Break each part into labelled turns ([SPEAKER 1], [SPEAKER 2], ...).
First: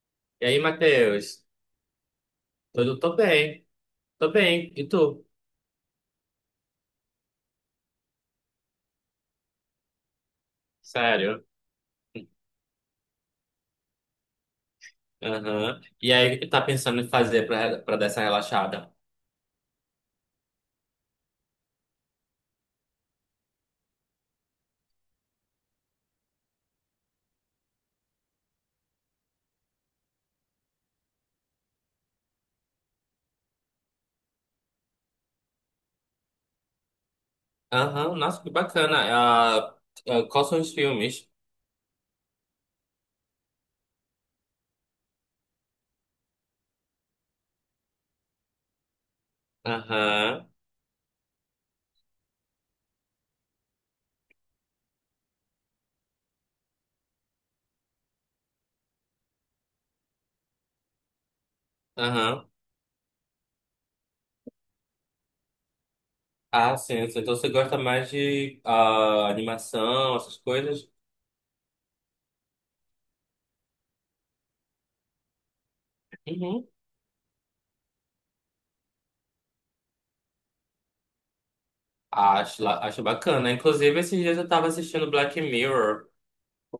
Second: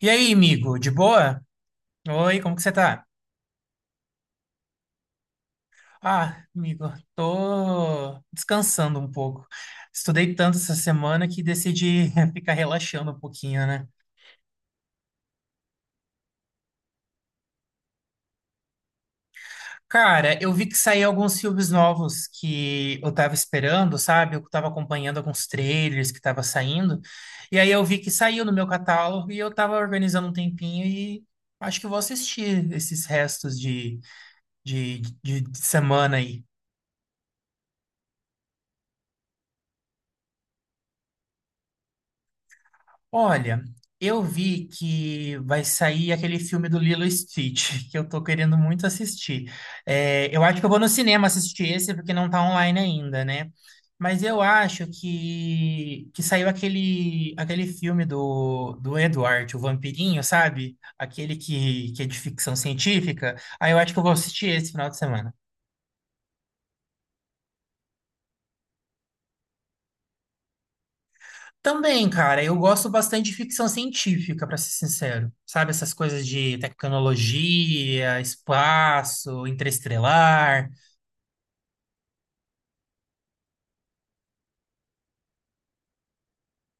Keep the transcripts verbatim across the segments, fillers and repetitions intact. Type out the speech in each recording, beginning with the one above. [SPEAKER 1] E aí,
[SPEAKER 2] E aí,
[SPEAKER 1] amigo, de boa?
[SPEAKER 2] Matheus?
[SPEAKER 1] Oi, como que você
[SPEAKER 2] Tudo
[SPEAKER 1] tá?
[SPEAKER 2] tô bem? Tô bem. E tu?
[SPEAKER 1] Ah, amigo, tô descansando um pouco. Estudei tanto essa semana que
[SPEAKER 2] Sério?
[SPEAKER 1] decidi ficar relaxando um pouquinho, né?
[SPEAKER 2] Aham. E aí, o que tá pensando em fazer pra, pra dar essa relaxada?
[SPEAKER 1] Cara, eu vi que saíram alguns filmes novos que eu tava esperando, sabe? Eu tava acompanhando alguns trailers que tava saindo. E aí eu vi que saiu no meu catálogo e eu tava organizando um tempinho e acho que eu vou assistir esses restos de, de, de de semana aí.
[SPEAKER 2] Aham, nossa, que bacana. Ah, ah, quais são os filmes?
[SPEAKER 1] Olha, eu vi que vai sair aquele filme do Lilo e Stitch, que eu tô querendo muito assistir. É,
[SPEAKER 2] Aham.
[SPEAKER 1] eu acho que eu vou no cinema assistir esse, porque não tá online ainda, né? Mas eu acho que, que saiu aquele, aquele filme do, do Edward, o Vampirinho, sabe? Aquele que, que é de
[SPEAKER 2] Aham.
[SPEAKER 1] ficção científica. Aí eu acho que eu vou assistir esse final de semana.
[SPEAKER 2] Ah, sim, sim. Então você gosta mais de ah, animação, essas coisas?
[SPEAKER 1] Também, cara, eu gosto bastante de ficção científica, pra ser sincero. Sabe, essas coisas de
[SPEAKER 2] Uhum.
[SPEAKER 1] tecnologia, espaço, interestelar.
[SPEAKER 2] Acho, la- acho bacana. Inclusive, esses dias eu tava assistindo Black Mirror.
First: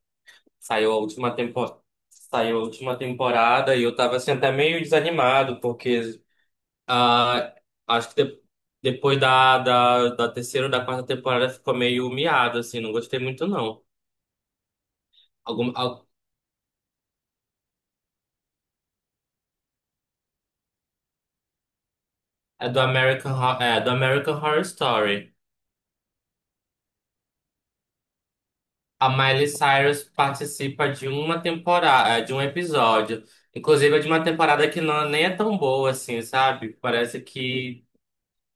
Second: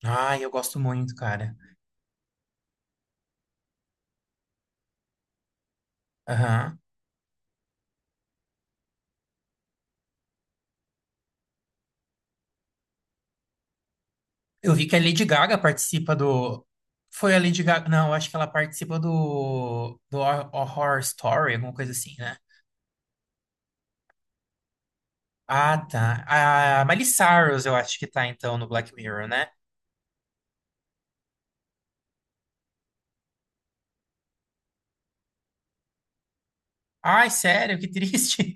[SPEAKER 1] Ai, eu gosto
[SPEAKER 2] Saiu a
[SPEAKER 1] muito,
[SPEAKER 2] última
[SPEAKER 1] cara.
[SPEAKER 2] temporada. Saiu a última temporada e eu tava assim até meio desanimado, porque
[SPEAKER 1] Aham.
[SPEAKER 2] Ah, acho que de- depois da, da, da terceira ou da quarta temporada ficou meio miado, assim, não gostei muito, não.
[SPEAKER 1] Eu vi que a Lady Gaga
[SPEAKER 2] Algum, al-
[SPEAKER 1] participa do. Foi a Lady Gaga. Não, eu acho que ela participa do. Do Hor- Horror Story, alguma coisa assim, né?
[SPEAKER 2] é do American, Ho- é do American Horror Story.
[SPEAKER 1] Ah, tá. A Miley Cyrus, eu acho que tá, então, no Black
[SPEAKER 2] A
[SPEAKER 1] Mirror,
[SPEAKER 2] Miley
[SPEAKER 1] né?
[SPEAKER 2] Cyrus participa de uma temporada, de um episódio. Inclusive, é de uma temporada que não, nem é tão boa, assim, sabe? Parece
[SPEAKER 1] Ai, sério,
[SPEAKER 2] que.
[SPEAKER 1] que triste.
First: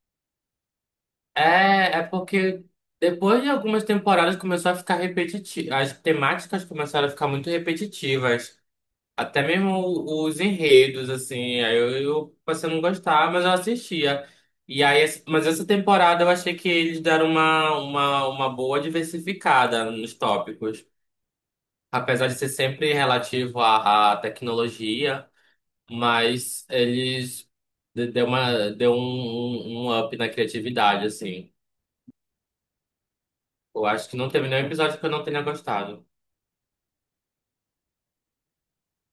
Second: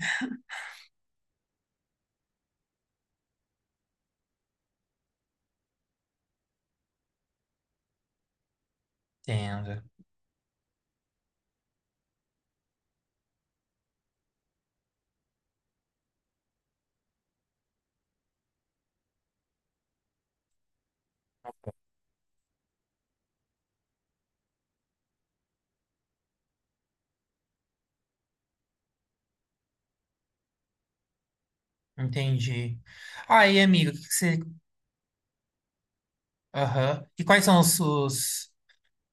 [SPEAKER 2] É, é porque depois de algumas temporadas começou a ficar repetitivo. As temáticas começaram a ficar muito repetitivas. Até mesmo
[SPEAKER 1] Entendo.
[SPEAKER 2] os enredos, assim, aí eu, eu passei a não gostar, mas eu assistia. E aí, essa- mas essa temporada eu achei que eles deram uma, uma, uma boa diversificada nos tópicos. Apesar de ser sempre relativo à, à tecnologia, mas eles de- deu uma, deu um, um, um up na criatividade, assim.
[SPEAKER 1] Entendi. Aí,
[SPEAKER 2] Eu
[SPEAKER 1] amigo, o que
[SPEAKER 2] acho
[SPEAKER 1] que
[SPEAKER 2] que não
[SPEAKER 1] você
[SPEAKER 2] teve nenhum episódio que eu não tenha gostado.
[SPEAKER 1] Aham. E quais são os, os-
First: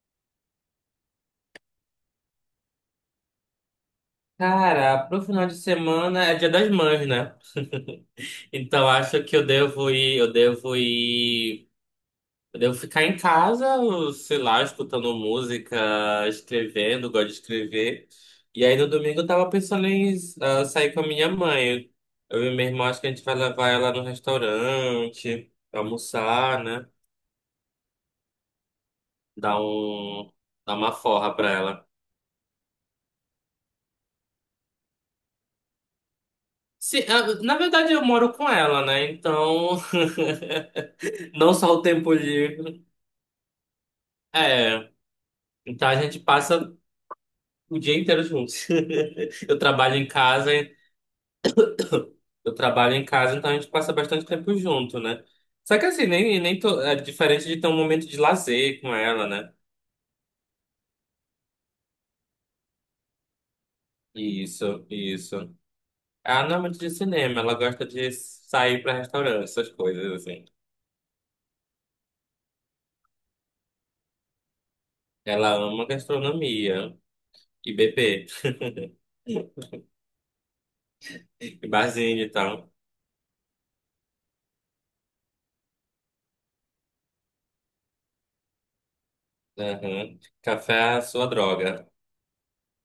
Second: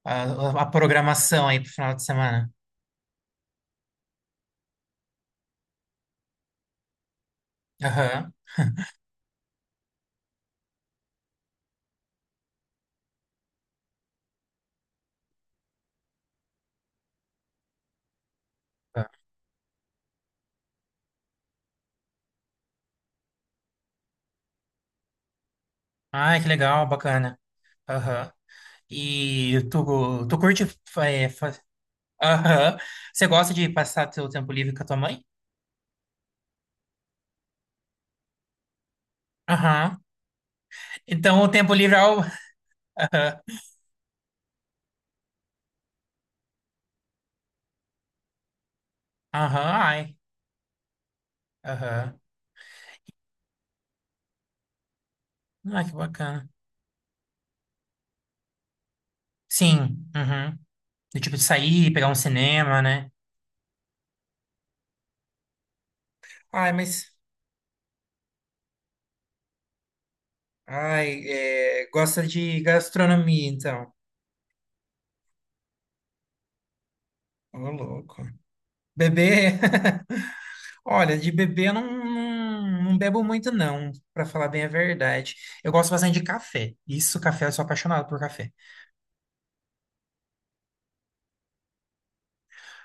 [SPEAKER 1] a, a programação aí pro final de semana?
[SPEAKER 2] Cara, pro final de semana é dia das mães, né?
[SPEAKER 1] Aham.
[SPEAKER 2] Então, acho que eu devo ir, eu devo ir, eu devo ficar em casa, sei lá, escutando música, escrevendo, gosto de escrever. E aí no
[SPEAKER 1] Aham.
[SPEAKER 2] domingo eu tava pensando em ah, sair com a minha mãe. Eu e minha irmã, acho que a gente vai levar ela no restaurante,
[SPEAKER 1] Ai, que
[SPEAKER 2] almoçar,
[SPEAKER 1] legal,
[SPEAKER 2] né?
[SPEAKER 1] bacana. Aham. E
[SPEAKER 2] Dar
[SPEAKER 1] tu,
[SPEAKER 2] um,
[SPEAKER 1] tu curte.
[SPEAKER 2] dar uma
[SPEAKER 1] é,
[SPEAKER 2] forra pra
[SPEAKER 1] fa-
[SPEAKER 2] ela.
[SPEAKER 1] Aham. Você gosta de passar teu tempo livre com a tua mãe?
[SPEAKER 2] Se, ah, Na verdade, eu moro com ela, né? Então,
[SPEAKER 1] Aham. Então o
[SPEAKER 2] não só
[SPEAKER 1] tempo
[SPEAKER 2] o
[SPEAKER 1] livre é
[SPEAKER 2] tempo
[SPEAKER 1] o.
[SPEAKER 2] livre.
[SPEAKER 1] Aham.
[SPEAKER 2] É, então a gente passa o dia inteiro juntos. Eu
[SPEAKER 1] Aham,
[SPEAKER 2] trabalho em
[SPEAKER 1] ai.
[SPEAKER 2] casa, e-
[SPEAKER 1] Aham.
[SPEAKER 2] eu trabalho em casa, então a gente passa bastante tempo junto, né? Só
[SPEAKER 1] Ai,
[SPEAKER 2] que
[SPEAKER 1] que
[SPEAKER 2] assim, nem,
[SPEAKER 1] bacana.
[SPEAKER 2] nem tô é diferente de ter um momento de lazer com ela, né?
[SPEAKER 1] Sim. Uhum. Do tipo de sair, pegar um cinema, né?
[SPEAKER 2] Isso, isso. Ela não é
[SPEAKER 1] Ai,
[SPEAKER 2] muito de
[SPEAKER 1] mas.
[SPEAKER 2] cinema, ela gosta de sair pra restaurante, essas coisas assim.
[SPEAKER 1] Ai, é, gosta de gastronomia, então.
[SPEAKER 2] Ela ama gastronomia
[SPEAKER 1] Ô,
[SPEAKER 2] e
[SPEAKER 1] louco.
[SPEAKER 2] beber,
[SPEAKER 1] Bebê, olha, de
[SPEAKER 2] e
[SPEAKER 1] bebê eu não,
[SPEAKER 2] barzinho e tal.
[SPEAKER 1] não, não bebo muito não, pra falar bem a verdade. Eu gosto bastante de café. Isso, café, eu sou apaixonado por café.
[SPEAKER 2] Aham. Café é a sua droga.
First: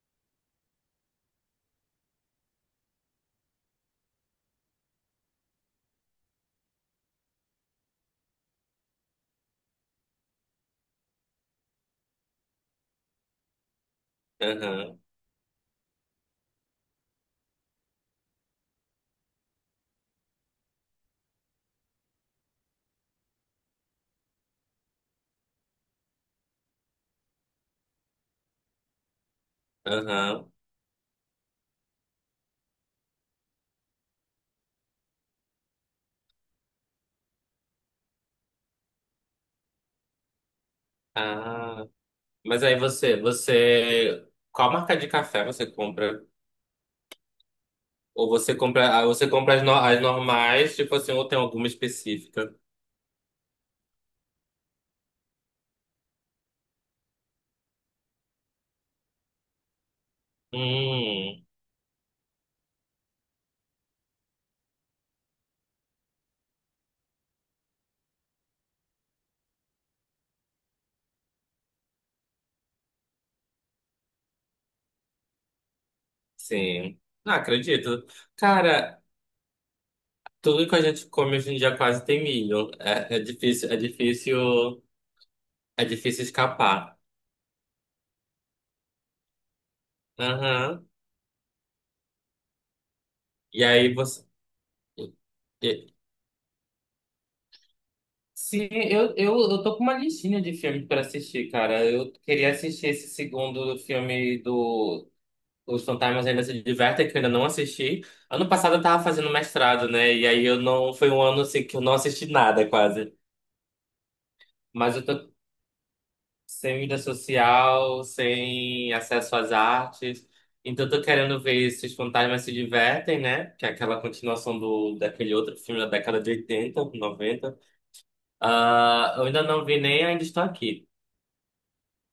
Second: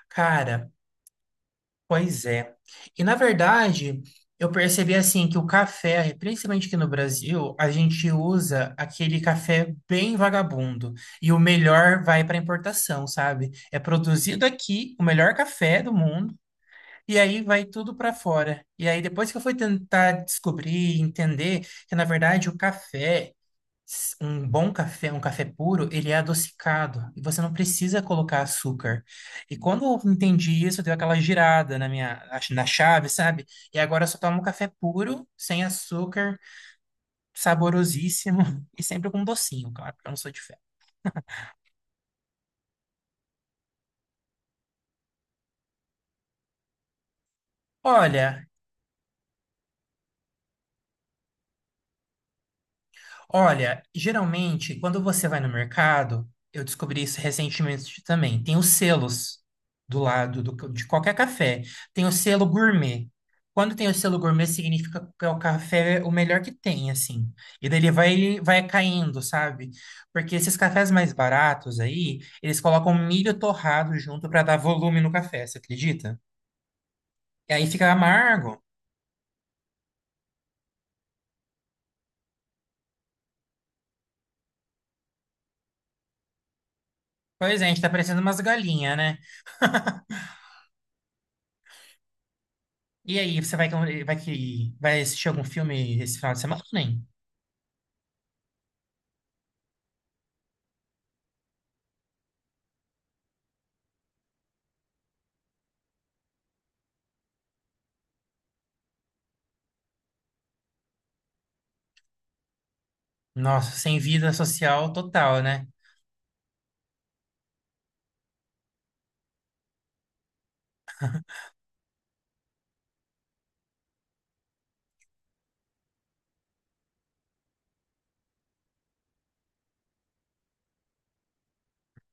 [SPEAKER 1] Cara, pois é. E na verdade, eu percebi assim que o café, principalmente aqui no Brasil, a gente usa aquele café bem vagabundo e o melhor vai para importação, sabe? É produzido aqui
[SPEAKER 2] Aham,
[SPEAKER 1] o melhor café do mundo. E aí vai tudo para fora. E aí depois que eu fui tentar descobrir, entender que na verdade o café, s- um bom café, um café puro, ele é adocicado e você não precisa colocar açúcar. E quando eu
[SPEAKER 2] aham.
[SPEAKER 1] entendi isso, deu aquela girada na minha ach- na chave, sabe? E agora eu só tomo café puro, sem açúcar, saborosíssimo e sempre com docinho, claro, porque eu não sou de fé.
[SPEAKER 2] Ah. Mas aí você, você, qual marca de café você compra? Ou
[SPEAKER 1] Olha,
[SPEAKER 2] você compra, ah, você compra as, no- as normais, tipo assim, ou tem alguma específica?
[SPEAKER 1] Olha, geralmente, quando você vai no mercado, eu descobri isso recentemente também, tem os selos do lado do ca- de qualquer
[SPEAKER 2] Hum,
[SPEAKER 1] café. Tem o selo gourmet. Quando tem o selo gourmet, significa que é o café o melhor que tem, assim. E daí ele vai, vai caindo, sabe? Porque esses cafés mais baratos aí, eles colocam milho torrado junto para dar volume no café, você acredita?
[SPEAKER 2] sim. Ah,
[SPEAKER 1] E aí fica
[SPEAKER 2] acredito.
[SPEAKER 1] amargo.
[SPEAKER 2] Cara, tudo que a gente come hoje em dia quase tem milho. É, é difícil, é difícil, é difícil escapar.
[SPEAKER 1] Pois é, a gente tá parecendo umas galinhas, né?
[SPEAKER 2] Aham.
[SPEAKER 1] E aí, você
[SPEAKER 2] E
[SPEAKER 1] vai,
[SPEAKER 2] aí
[SPEAKER 1] vai
[SPEAKER 2] você
[SPEAKER 1] que vai assistir algum
[SPEAKER 2] e-
[SPEAKER 1] filme esse final de semana ou nem?
[SPEAKER 2] sim, eu, eu, eu tô com uma listinha de filmes pra assistir, cara. Eu queria assistir esse segundo filme do Os Fantasmas Ainda Se Divertem, que eu ainda não assisti. Ano passado eu tava fazendo mestrado, né? E aí eu não. Foi um ano assim que eu não assisti nada, quase.
[SPEAKER 1] Nossa, sem vida social
[SPEAKER 2] Mas eu tô
[SPEAKER 1] total, né?
[SPEAKER 2] sem vida social, sem acesso às artes. Então eu tô querendo ver Se Os Fantasmas Se Divertem, né? Que é aquela continuação do, daquele outro filme da década de oitenta, noventa. Ah, eu ainda não vi nem Ainda Estou Aqui.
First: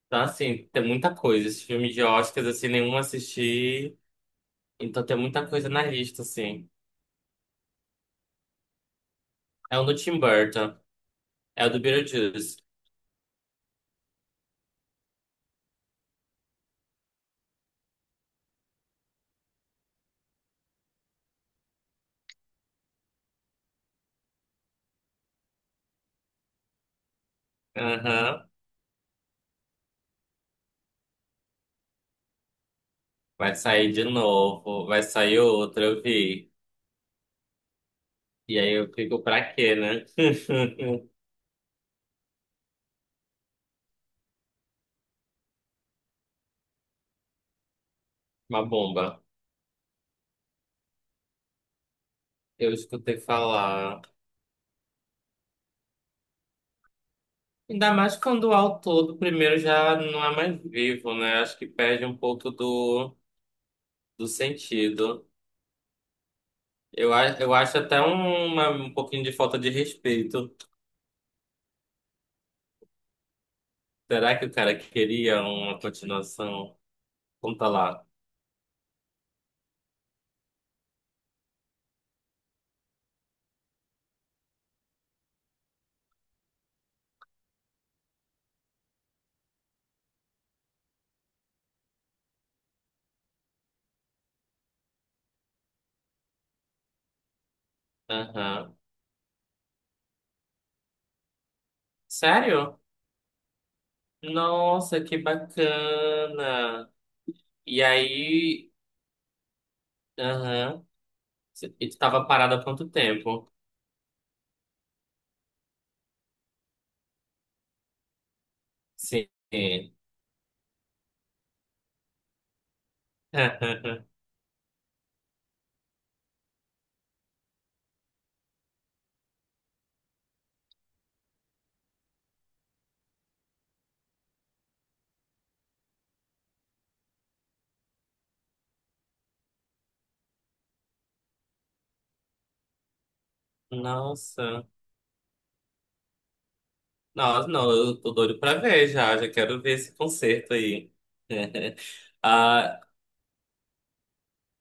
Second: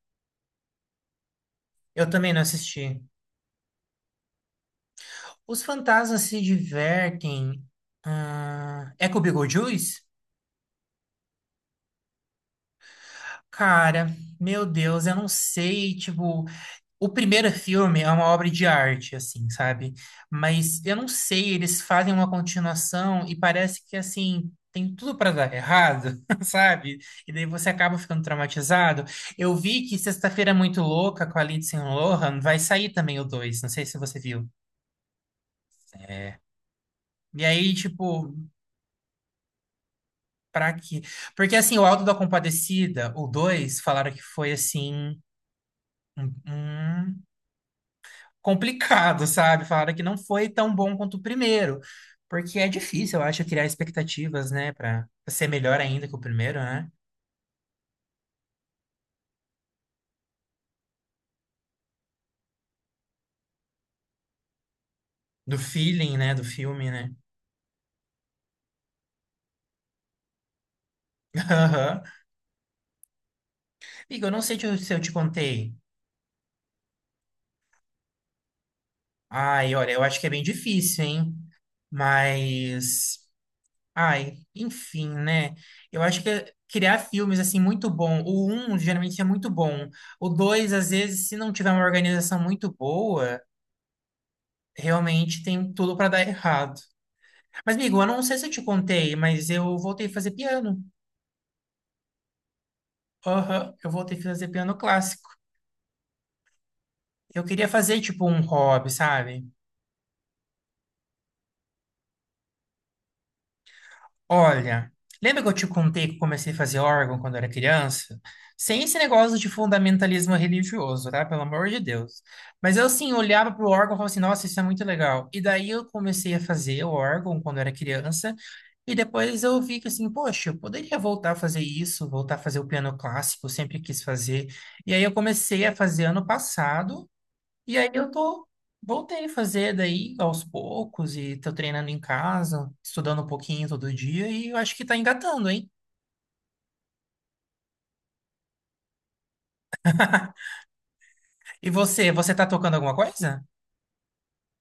[SPEAKER 2] Então, assim, tem muita coisa. Esse filme de
[SPEAKER 1] Eu também não
[SPEAKER 2] Oscars, assim, nenhum
[SPEAKER 1] assisti.
[SPEAKER 2] assisti. Então tem muita
[SPEAKER 1] Os
[SPEAKER 2] coisa na
[SPEAKER 1] fantasmas
[SPEAKER 2] lista,
[SPEAKER 1] se
[SPEAKER 2] assim.
[SPEAKER 1] divertem. Ah, é com o
[SPEAKER 2] É um do
[SPEAKER 1] Beetlejuice?
[SPEAKER 2] Tim Burton. É o do Beetlejuice.
[SPEAKER 1] Cara, meu Deus, eu não sei, tipo. O primeiro filme é uma obra de arte, assim, sabe? Mas eu não sei, eles fazem uma continuação e parece que, assim, tem tudo pra dar errado, sabe? E daí você acaba ficando
[SPEAKER 2] Aham.
[SPEAKER 1] traumatizado. Eu vi que Sexta-feira é Muito Louca com a Lindsay Lohan vai sair também o
[SPEAKER 2] Vai
[SPEAKER 1] dois. Não sei
[SPEAKER 2] sair
[SPEAKER 1] se
[SPEAKER 2] de
[SPEAKER 1] você viu.
[SPEAKER 2] novo. Vai sair outro, eu
[SPEAKER 1] É.
[SPEAKER 2] vi.
[SPEAKER 1] E aí, tipo,
[SPEAKER 2] E aí eu fico pra quê, né?
[SPEAKER 1] pra quê? Porque, assim, o Auto da Compadecida, o dois falaram que foi, assim, um, um
[SPEAKER 2] Uma bomba.
[SPEAKER 1] complicado, sabe? Falaram que não foi tão bom quanto o primeiro, porque é
[SPEAKER 2] Eu escutei
[SPEAKER 1] difícil, eu acho, criar
[SPEAKER 2] falar.
[SPEAKER 1] expectativas, né? Pra pra ser melhor ainda que o primeiro, né?
[SPEAKER 2] Ainda mais quando o autor do primeiro já não é mais vivo, né? Acho que perde um pouco do, do sentido.
[SPEAKER 1] Do feeling, né, do filme, né?
[SPEAKER 2] Eu, a- eu acho até uma, um pouquinho de falta de respeito.
[SPEAKER 1] Aham. Amigo, eu
[SPEAKER 2] Será
[SPEAKER 1] não
[SPEAKER 2] que o
[SPEAKER 1] sei te-
[SPEAKER 2] cara
[SPEAKER 1] se eu te
[SPEAKER 2] queria
[SPEAKER 1] contei.
[SPEAKER 2] uma continuação? Conta lá.
[SPEAKER 1] Ai, olha, eu acho que é bem difícil, hein? Mas, ai, enfim, né? Eu acho que criar filmes assim muito bom. O um geralmente é muito bom. O dois, às vezes, se não tiver uma organização muito boa, realmente tem tudo para dar errado. Mas, amigo, eu não sei se eu te
[SPEAKER 2] Aham.
[SPEAKER 1] contei, mas eu voltei a fazer piano.
[SPEAKER 2] Sério?
[SPEAKER 1] Aham, eu voltei a fazer piano
[SPEAKER 2] Nossa, que
[SPEAKER 1] clássico.
[SPEAKER 2] bacana!
[SPEAKER 1] Eu queria
[SPEAKER 2] E
[SPEAKER 1] fazer, tipo, um
[SPEAKER 2] aí,
[SPEAKER 1] hobby, sabe?
[SPEAKER 2] aham, Cê- e tu tava parada há quanto tempo?
[SPEAKER 1] Olha, lembra que eu te contei que eu comecei a fazer órgão quando era criança? Sem esse
[SPEAKER 2] Sim.
[SPEAKER 1] negócio de fundamentalismo religioso, tá? Pelo amor de Deus. Mas eu, assim, olhava pro órgão e falava assim, nossa, isso é muito legal. E daí eu comecei a fazer o órgão quando era criança. E depois eu vi que, assim, poxa, eu poderia voltar a fazer isso, voltar a fazer o piano clássico, eu sempre quis fazer. E aí eu comecei a fazer ano passado. E aí eu tô, voltei a fazer daí aos poucos e tô treinando em casa, estudando um pouquinho todo dia e eu
[SPEAKER 2] Nossa.
[SPEAKER 1] acho que tá engatando, hein?
[SPEAKER 2] Nossa, não, eu tô doido pra ver, já já quero ver esse concerto aí.
[SPEAKER 1] E você, você tá tocando
[SPEAKER 2] Ah,
[SPEAKER 1] alguma coisa?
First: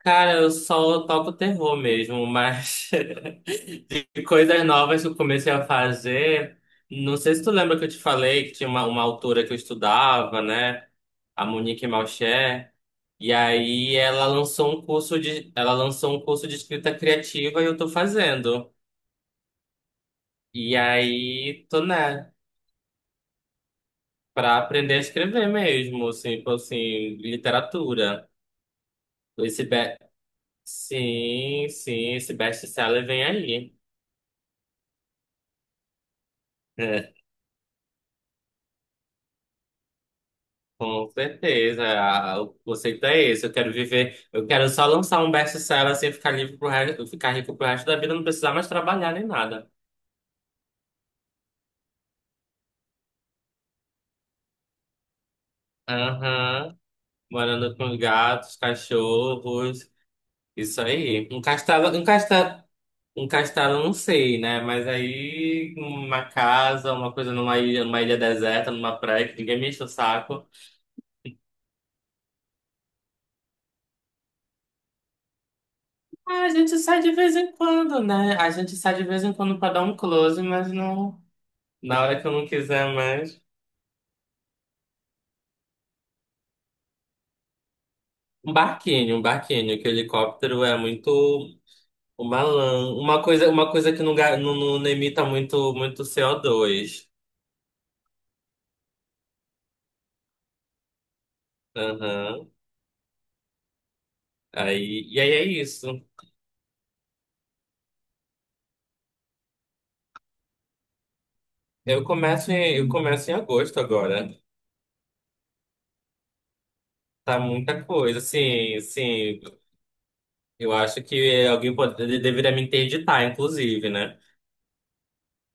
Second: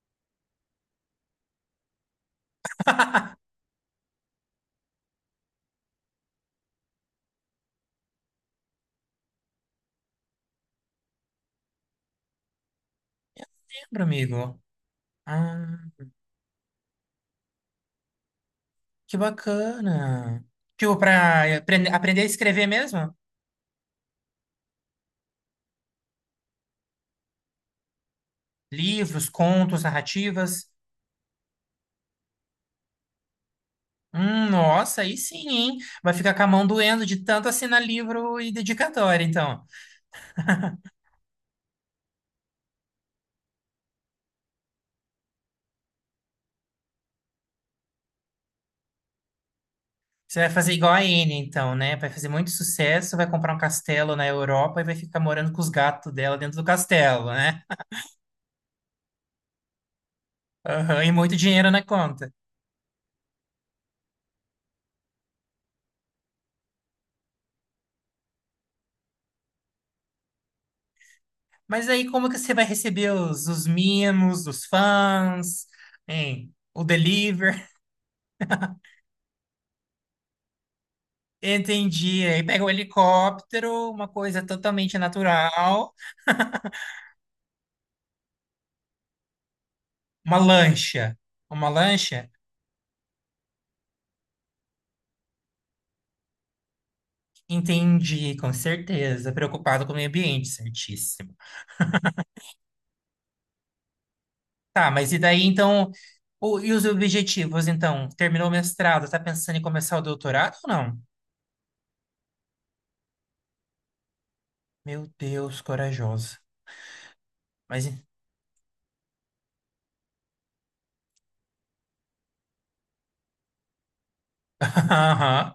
[SPEAKER 2] cara, eu só toco terror mesmo, mas e coisas novas que eu comecei a fazer. Não sei se tu lembra que eu te falei que tinha uma, uma autora que eu estudava, né? A Monique Malcher. E aí
[SPEAKER 1] Lembro,
[SPEAKER 2] ela
[SPEAKER 1] amigo.
[SPEAKER 2] lançou um curso de, ela
[SPEAKER 1] Ah,
[SPEAKER 2] lançou um curso de escrita criativa e eu tô fazendo.
[SPEAKER 1] que bacana.
[SPEAKER 2] E
[SPEAKER 1] Tipo, pra
[SPEAKER 2] aí tô,
[SPEAKER 1] aprende- aprender a
[SPEAKER 2] né,
[SPEAKER 1] escrever mesmo?
[SPEAKER 2] pra aprender a escrever mesmo, assim, tipo assim, literatura.
[SPEAKER 1] Livros,
[SPEAKER 2] Esse
[SPEAKER 1] contos,
[SPEAKER 2] be...
[SPEAKER 1] narrativas.
[SPEAKER 2] Sim, sim, esse best-seller vem aí.
[SPEAKER 1] Hum, nossa, aí sim, hein? Vai ficar com a mão doendo de tanto assinar livro e dedicatória, então.
[SPEAKER 2] Com certeza, a- o conceito é esse. Eu quero viver, eu quero só lançar um best-seller assim, ficar livre pro resto, ficar rico pro resto da vida, não precisar mais trabalhar nem nada.
[SPEAKER 1] Você vai fazer igual a Anne, então, né? Vai fazer muito sucesso, vai comprar um castelo na Europa e vai ficar morando com os gatos dela dentro do
[SPEAKER 2] Aham,
[SPEAKER 1] castelo, né?
[SPEAKER 2] morando com os gatos, cachorros, isso
[SPEAKER 1] Aham, e
[SPEAKER 2] aí.
[SPEAKER 1] muito
[SPEAKER 2] Um
[SPEAKER 1] dinheiro na
[SPEAKER 2] castelo, um
[SPEAKER 1] conta.
[SPEAKER 2] castelo, um castelo, não sei, né? Mas aí uma casa, uma coisa numa ilha, numa ilha deserta, numa praia, que ninguém me enche o saco.
[SPEAKER 1] Mas aí, como que você vai receber os, os mimos dos fãs,
[SPEAKER 2] Ah, a
[SPEAKER 1] hein?
[SPEAKER 2] gente
[SPEAKER 1] O
[SPEAKER 2] sai de vez em
[SPEAKER 1] deliver?
[SPEAKER 2] quando, né? A gente sai de vez em quando pra dar um close, mas não, na hora
[SPEAKER 1] Entendi.
[SPEAKER 2] que eu
[SPEAKER 1] Aí
[SPEAKER 2] não
[SPEAKER 1] pega o
[SPEAKER 2] quiser mais.
[SPEAKER 1] helicóptero, uma coisa totalmente natural,
[SPEAKER 2] Um barquinho, um barquinho, que o
[SPEAKER 1] uma
[SPEAKER 2] helicóptero é
[SPEAKER 1] lancha.
[SPEAKER 2] muito
[SPEAKER 1] Uma lancha?
[SPEAKER 2] uma lã, uma coisa, uma coisa que não, ga- não, não- emita muito, muito C O dois.
[SPEAKER 1] Entendi, com certeza. Preocupado com o meio ambiente, certíssimo.
[SPEAKER 2] Aham.
[SPEAKER 1] Tá,
[SPEAKER 2] Aí,
[SPEAKER 1] mas e
[SPEAKER 2] e aí
[SPEAKER 1] daí
[SPEAKER 2] é isso.
[SPEAKER 1] então, o- e os objetivos então? Terminou o mestrado, tá pensando em começar o doutorado ou não?
[SPEAKER 2] Eu começo em, eu começo em agosto agora.
[SPEAKER 1] Meu Deus, corajosa.
[SPEAKER 2] Tá muita
[SPEAKER 1] Mas e-
[SPEAKER 2] coisa, sim, sim. Eu acho que alguém pode, ele deveria me interditar, inclusive, né?
[SPEAKER 1] Aham.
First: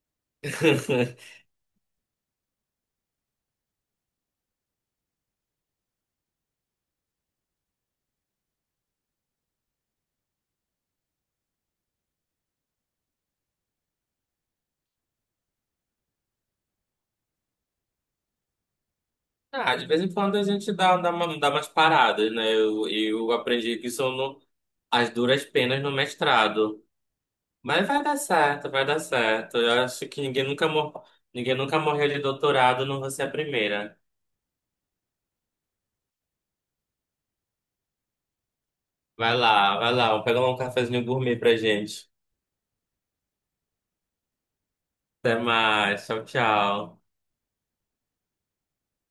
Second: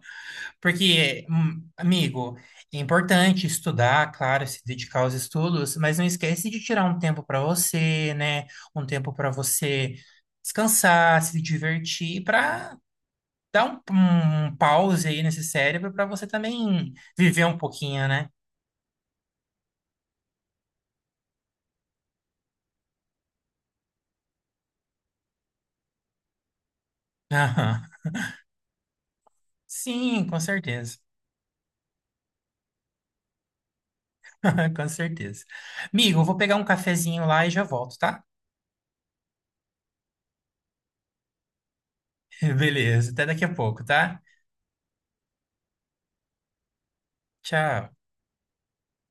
[SPEAKER 1] Porque, hum, amigo, é importante estudar, claro, se dedicar aos estudos, mas não esquece de tirar um tempo para você, né? Um tempo para você descansar, se divertir, para dar um, um um pause aí nesse cérebro para você também viver um pouquinho, né?
[SPEAKER 2] Ah, de vez em quando a gente dá, dá, uma, dá umas paradas, né? Eu, eu aprendi que isso no, as duras penas no mestrado. Mas
[SPEAKER 1] Aham.
[SPEAKER 2] vai dar certo, vai dar certo. Eu acho que
[SPEAKER 1] Sim, com
[SPEAKER 2] ninguém nunca,
[SPEAKER 1] certeza.
[SPEAKER 2] mor... ninguém nunca morreu de doutorado, não vou ser a primeira.
[SPEAKER 1] Com certeza. Migo, eu vou pegar um cafezinho lá e já volto, tá?
[SPEAKER 2] Vai lá, vai lá, vou pegar um cafezinho gourmet pra gente.
[SPEAKER 1] Beleza, até daqui a pouco, tá?
[SPEAKER 2] Até mais, tchau, tchau.
[SPEAKER 1] Tchau.